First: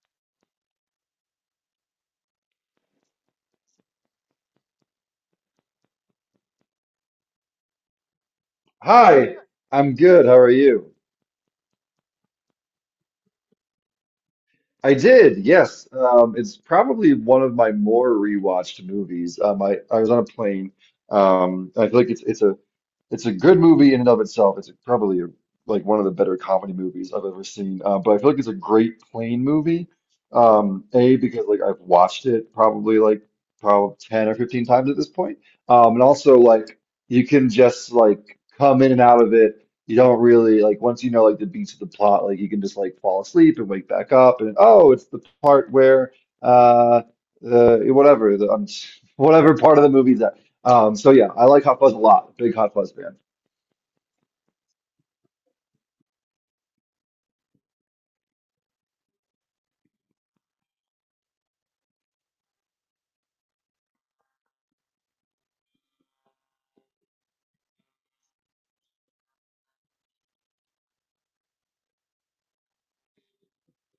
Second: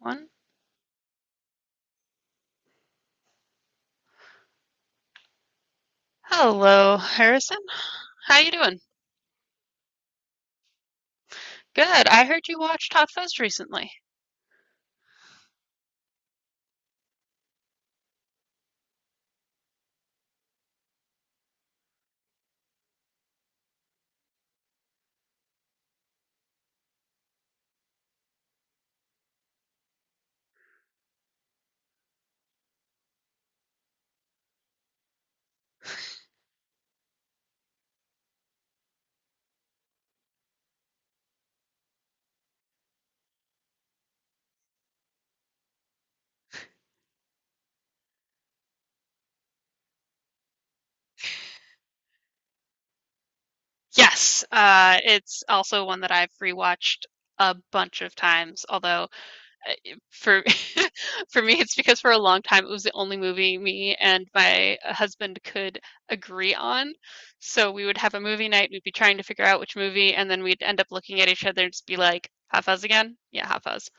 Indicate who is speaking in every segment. Speaker 1: One. Hello, Harrison. How you doing?
Speaker 2: Hi, I'm good. How are you?
Speaker 1: Good. I heard you watched Hot Fuzz recently.
Speaker 2: I did, yes. It's probably one of my more rewatched movies. I was on a plane. I feel like it's a good movie in and of itself. It's probably a, like one of the better comedy movies I've ever seen. But I feel like it's a great plane movie. A, because like I've watched it probably 10 or 15 times at this point. And also like you can just like come in and out of it. You don't really like, once you know like the beats of the plot, like you can just like fall asleep and wake back up and oh, it's the part where uh the whatever the whatever part of the movie's at. So yeah, I like Hot Fuzz a lot. Big Hot Fuzz fan.
Speaker 1: Yes, it's also one that I've rewatched a bunch of times. Although for for me, it's because for a long time it was the only movie me and my husband could agree on. So we would have a movie night. We'd be trying to figure out which movie, and then we'd end up looking at each other and just be like, "Hot Fuzz again? Yeah, Hot Fuzz."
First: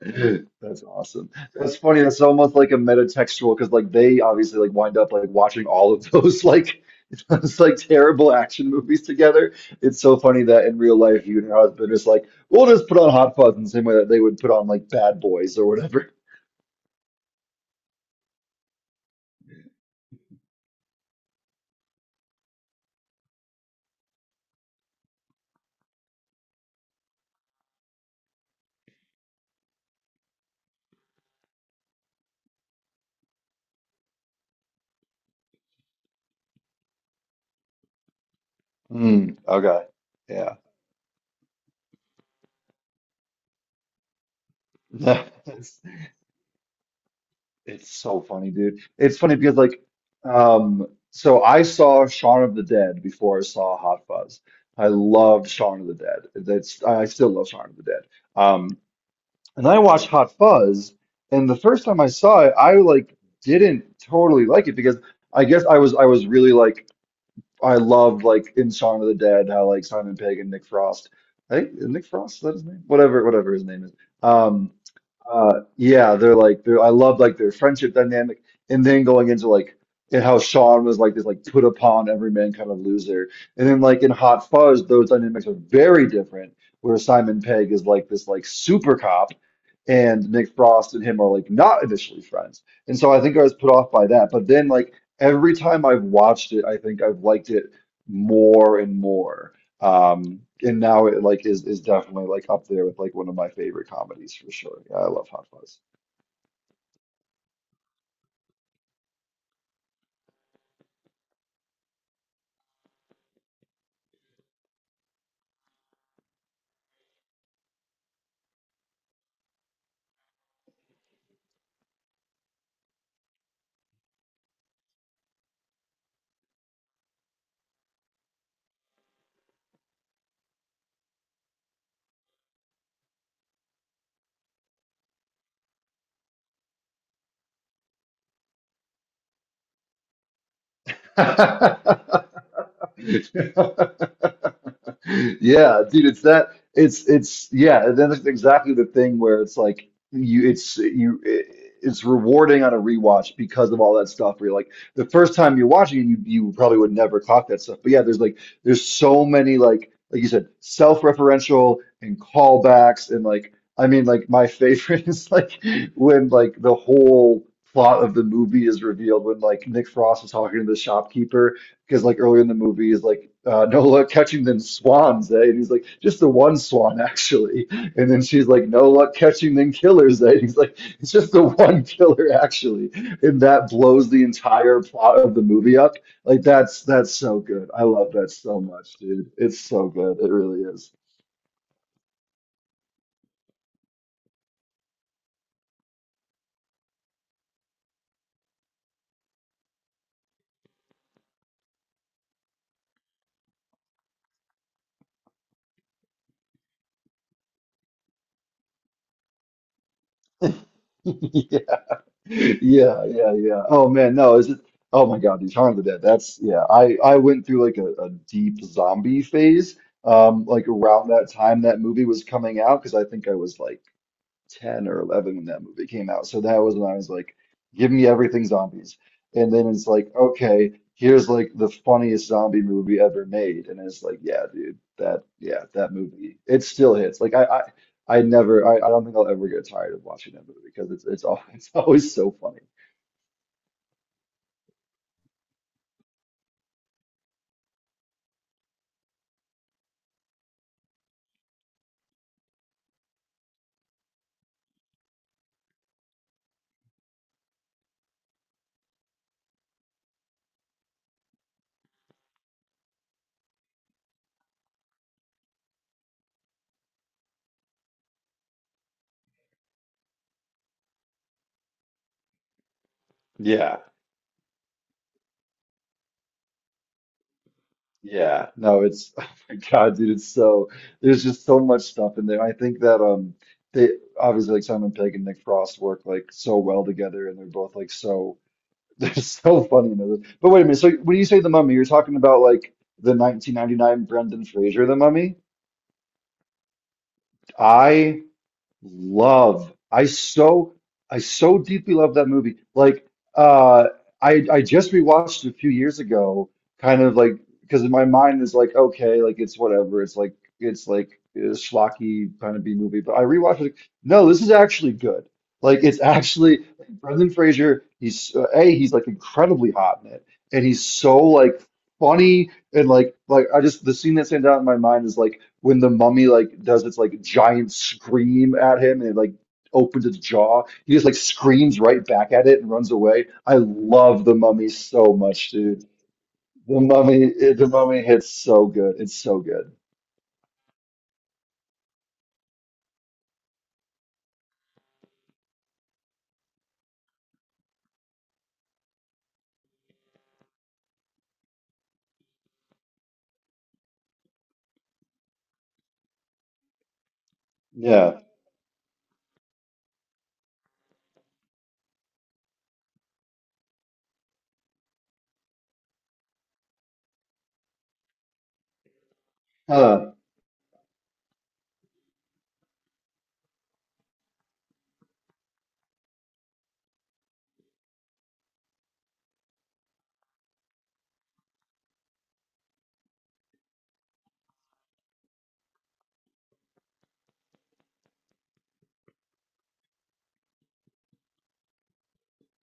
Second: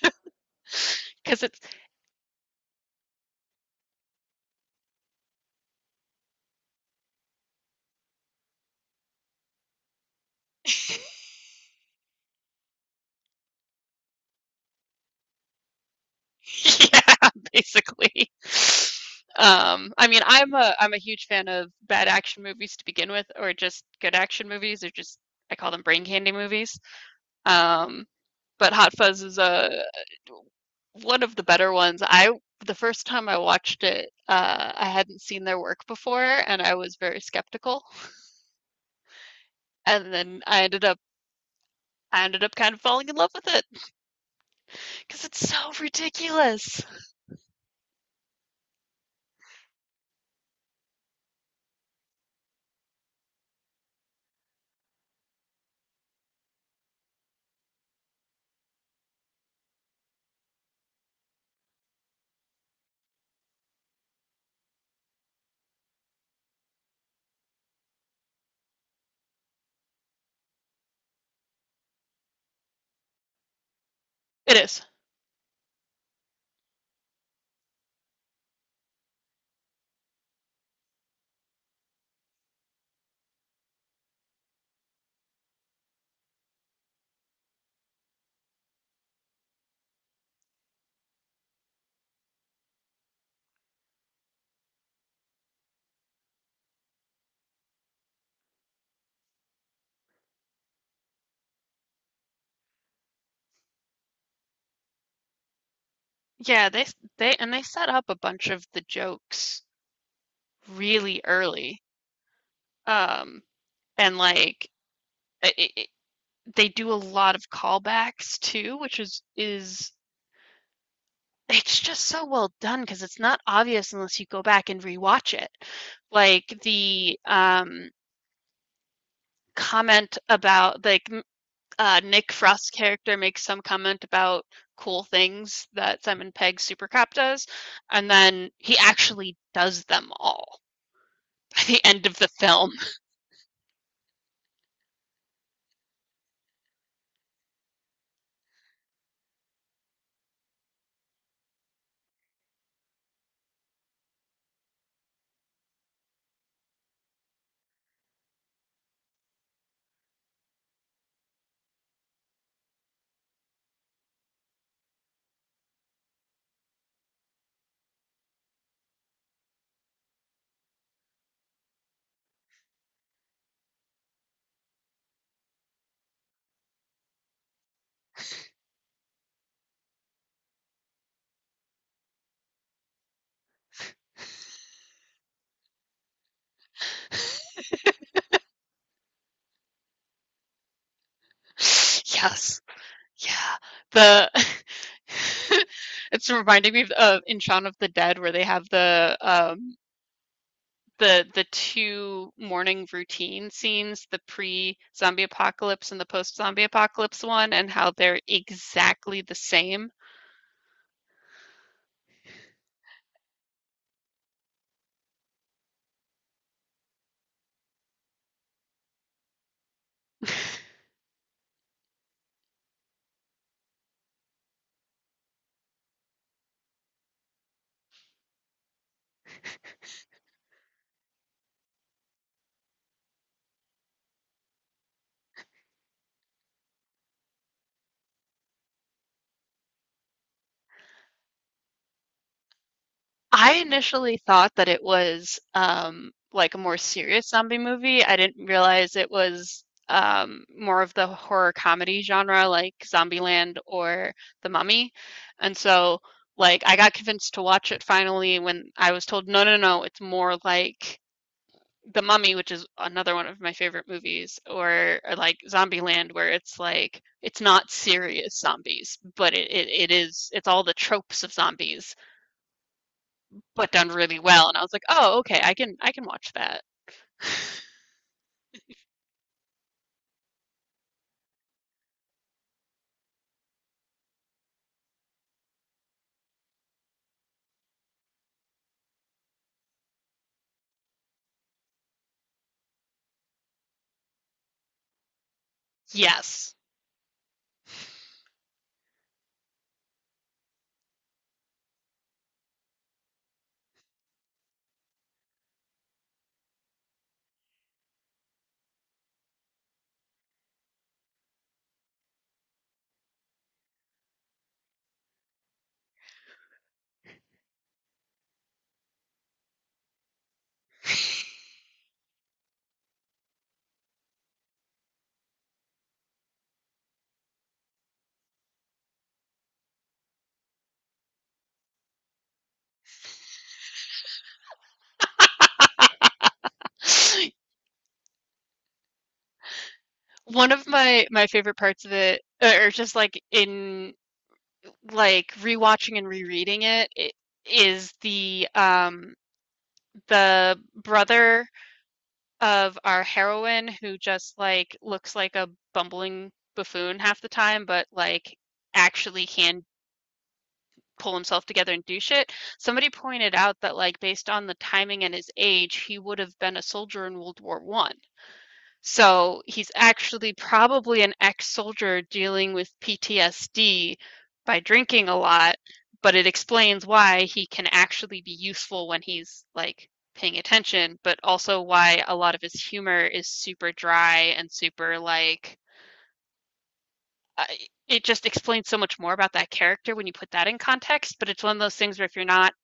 Speaker 2: That's awesome.
Speaker 1: Because it's.
Speaker 2: That's funny. That's almost like a metatextual because like they obviously like wind up like watching all of those like it's like terrible action movies together. It's so funny that in real life you and your husband is like, we'll just put on Hot Fuzz in the same way that they would put on like Bad Boys or whatever.
Speaker 1: Yeah, basically. I mean, I'm a huge fan of bad action movies to begin with, or just good action movies, or just I call them brain candy movies. Um, but Hot Fuzz is a one of the better ones. I the first time I watched it, I hadn't seen their work before, and I was very skeptical.
Speaker 2: Mm, okay.
Speaker 1: And then
Speaker 2: Yeah.
Speaker 1: I ended up kind of falling in love with it because it's so
Speaker 2: It's,
Speaker 1: ridiculous.
Speaker 2: it's so funny, dude. It's funny because like so I saw Shaun of the Dead before I saw Hot Fuzz. I loved Shaun of the Dead. That's, I still love Shaun of the Dead. Um and I watched Hot Fuzz and the first time I saw it, I like didn't totally like it because I guess I was really like I loved like in Shaun of the Dead how like Simon Pegg and Nick Frost. I think Nick Frost, is that his name? Whatever, whatever his name is.
Speaker 1: It
Speaker 2: Um
Speaker 1: is.
Speaker 2: Yeah, they're like they're, I love like their friendship dynamic, and then going into like and how Sean was like this like put upon everyman kind of loser, and then like in Hot Fuzz, those dynamics are very different. Where Simon Pegg is like this like super cop, and Nick Frost and him are like not initially friends. And so I think I was put off by that. But then like every time I've watched it, I think I've liked it more and more. And now it like is definitely like up there with like one of my favorite comedies for sure. Yeah, I love
Speaker 1: Yeah, they and they set up a bunch of the jokes really early. Um, and like I they do a lot of callbacks too, which is it's just so well done because it's not obvious unless you go back and rewatch it. Like the comment about, like, Nick Frost's character makes some comment about cool things that Simon Pegg's Supercop does, and then he actually does them all by the end of
Speaker 2: Hot
Speaker 1: the film.
Speaker 2: Fuzz. Yeah, dude, it's yeah, and then it's exactly the thing where it's like you it's rewarding on a rewatch because of all that stuff where you're like the first time you're watching it, you probably would never clock that stuff. But yeah, there's so many like you said, self-referential and callbacks and like, I mean like my favorite is like when like the whole plot of the movie is revealed when like Nick Frost is talking to the shopkeeper because like earlier in the movie is like Nola catching them swans, eh? And he's like, just the one swan actually. And then she's like, no luck catching them killers, eh? And he's like, it's just the one killer actually. And that blows the entire plot of the movie up. Like that's so good. I love that so much, dude. It's so good. It really is.
Speaker 1: Yes. Yeah, the it's reminding me of in Shaun of the Dead where they have the 2 morning routine scenes, the pre-zombie apocalypse and the post-zombie apocalypse one, and how they're exactly the same.
Speaker 2: Yeah. Yeah, yeah, yeah. Oh man, no, is it? Oh my God, these Shaun of the Dead. That's yeah. I went through like a deep zombie phase. Like around that time that movie was coming out because I think I was like 10 or 11 when that movie came out. So that was when I was like, give me everything zombies. And then it's like, okay, here's like the funniest zombie movie ever made. And it's like, yeah, dude, that, yeah, that movie, it still hits. Like I don't think I'll ever get tired of watching that movie because it's all, it's always so funny.
Speaker 1: I initially thought that it was, like, a more serious zombie movie. I didn't realize it was, more of the horror comedy genre, like Zombieland or The Mummy, and so, like, I got convinced to watch it finally when I was told, "No, no, no, it's more like The Mummy," which is another one of my favorite movies, or like Zombieland, where it's like it's not serious zombies, but it's all the tropes of zombies but
Speaker 2: Yeah.
Speaker 1: done really well. And I was like, oh, okay, I can watch that.
Speaker 2: Yeah. No, it's, oh my God, dude, it's so, there's just so much stuff in there. I think that, they obviously like Simon Pegg and Nick Frost work like so well together and they're both like so they're so funny in those. But wait a minute. So when you say the mummy, you're talking about like the 1999 Brendan Fraser, the mummy.
Speaker 1: Yes.
Speaker 2: I love. I so deeply love that movie. Like uh I just rewatched it a few years ago, kind of like because my mind is like okay, like it's whatever. It's like a schlocky kind of B movie, but I rewatched it. Like, no, this is actually good. Like it's actually Brendan Fraser. He's A, he's like incredibly hot in it, and he's so like funny and like I just, the scene that stands out in my mind is like when the mummy like does its like giant scream at him and it like opens its jaw, he just like screams right back at it and runs away. I love the mummy so much, dude. The mummy, the mummy hits so good. It's so good.
Speaker 1: One of my favorite parts of it, or just like in, like, rewatching and rereading it, it is the brother of our heroine who just like looks like a bumbling buffoon half the time, but
Speaker 2: Yeah.
Speaker 1: like actually can pull himself together and do shit. Somebody pointed out that, like, based on the timing and his age, he would have been a soldier in World War I. So he's
Speaker 2: Huh.
Speaker 1: actually probably an ex-soldier dealing with PTSD by drinking a lot, but it explains why he can actually be useful when he's like paying attention, but also why a lot of his humor is super dry and super like I- it just explains so much more about that character when you put that in context, but it's one of those things where if you're not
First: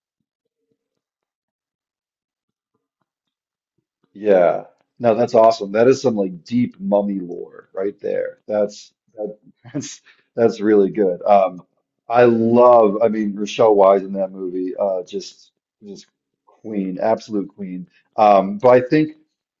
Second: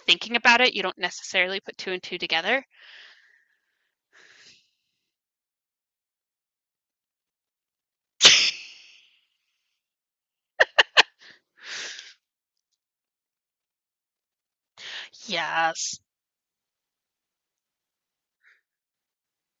Speaker 1: thinking about it, you don't necessarily put two and two together.
Speaker 2: Yeah. No, that's awesome. That is some like deep mummy lore right there. That's that's really good. I love, I mean, Rochelle Wise in that movie,
Speaker 1: Yes.
Speaker 2: just queen, absolute queen. But I think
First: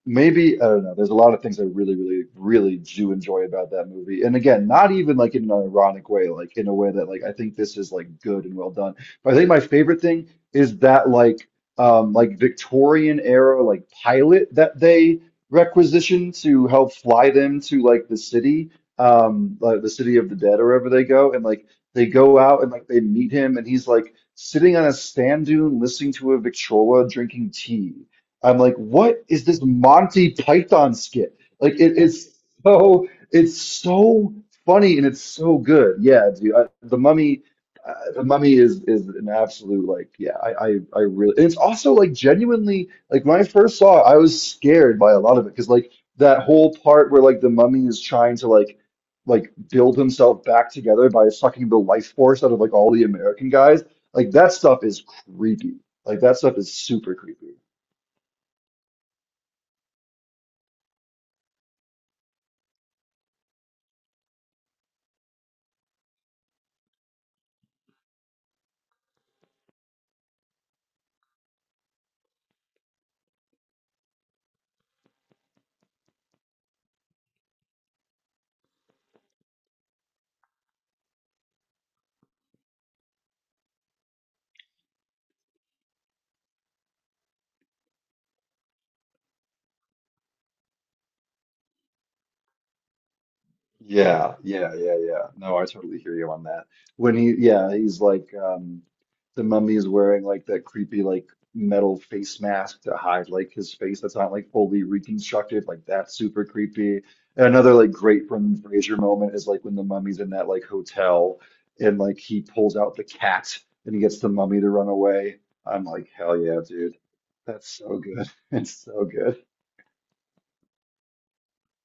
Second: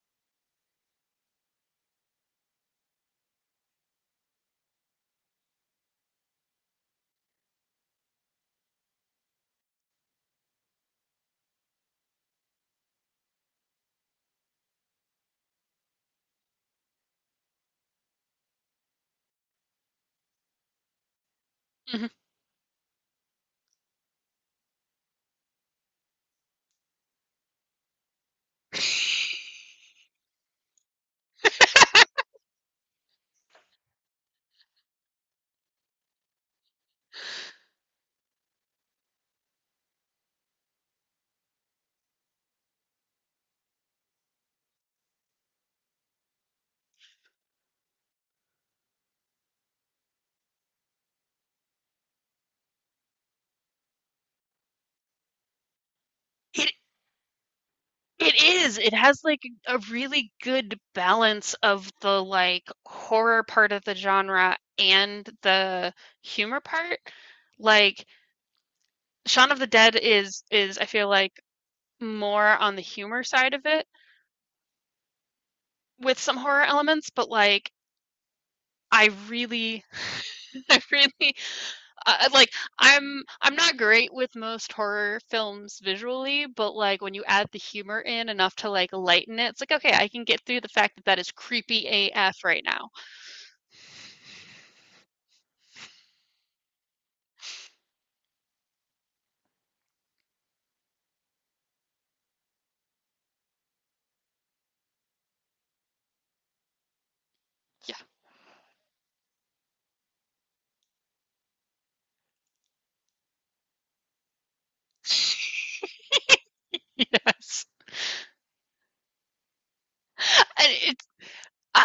Speaker 2: maybe I don't know. There's a lot of things I really, really, really do enjoy about that movie. And again, not even like in an ironic way, like in a way that like I think this is like good and well done. But I think my favorite thing is that like Victorian era like pilot that they requisition to help fly them to like the city of the dead or wherever they go, and like they
Speaker 1: Mhm.
Speaker 2: go out and like they meet him, and he's like sitting on a sand dune listening to a Victrola drinking tea. I'm like, what is this Monty Python skit? Like it is so it's so funny and it's so good. Yeah, dude. The Mummy The Mummy is an absolute like yeah I really, and it's also like genuinely like when I first saw it I was scared by a lot of it because like that whole part where like the mummy is trying to like build himself back together by sucking the life force out of like all the American guys, like that stuff is creepy, like that stuff
Speaker 1: It
Speaker 2: is super creepy.
Speaker 1: it is. It has like a really good balance of the like horror part of the genre and the humor part. Like Shaun of the Dead is I feel like more on the humor side of it with some horror elements, but like I really I really, I, like, I'm not great with most horror films visually, but like when you add the humor in enough to like lighten it, it's like okay, I can get through the fact that that is creepy AF right now.
Speaker 2: Yeah, yeah, yeah, yeah. No, I totally hear you on that. When he, yeah, he's like, the mummy's wearing like that creepy like metal face mask to hide like his face that's not like fully reconstructed. Like that's super creepy. And another like
Speaker 1: Yeah.
Speaker 2: great Brendan Fraser moment is like when the mummy's in that like hotel and like he pulls out the cat and he gets the mummy to run away. I'm like, hell yeah, dude.
Speaker 1: Yes.
Speaker 2: That's so good. It's so good.
Speaker 1: And it's uh,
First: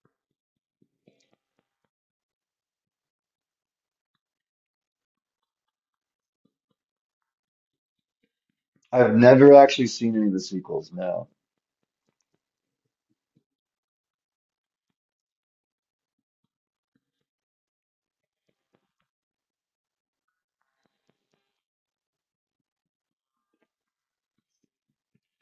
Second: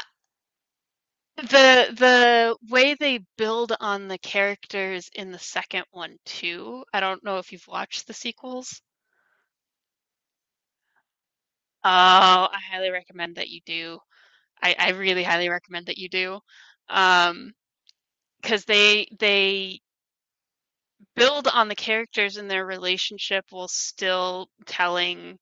Speaker 1: the way they build on the characters in the second one too. I don't know if you've watched the sequels.
Speaker 2: I've never actually seen any of the sequels. No.
Speaker 1: Oh, I highly recommend that you do. I really highly recommend that you do. Um, because they build on the characters and their relationship while still telling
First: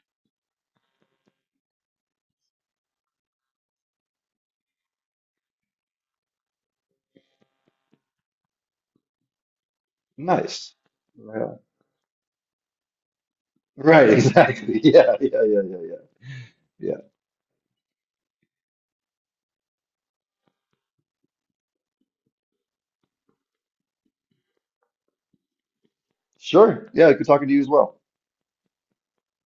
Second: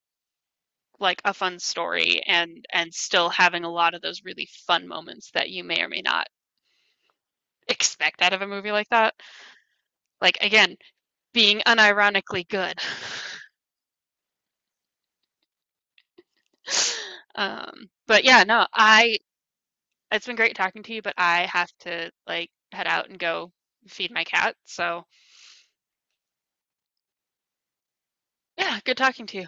Speaker 1: like a fun story and still having a lot of those really fun moments that you may or may not expect out of a movie like that, like, again
Speaker 2: Nice.
Speaker 1: being
Speaker 2: Well,
Speaker 1: unironically good.
Speaker 2: right, exactly. Yeah, yeah, yeah, yeah, yeah. Yeah.
Speaker 1: But yeah, no, I it's been great talking to you, but I have to like head out and go feed my cat, so
Speaker 2: Sure. Yeah, good talking to you as well.
Speaker 1: yeah, good talking to you.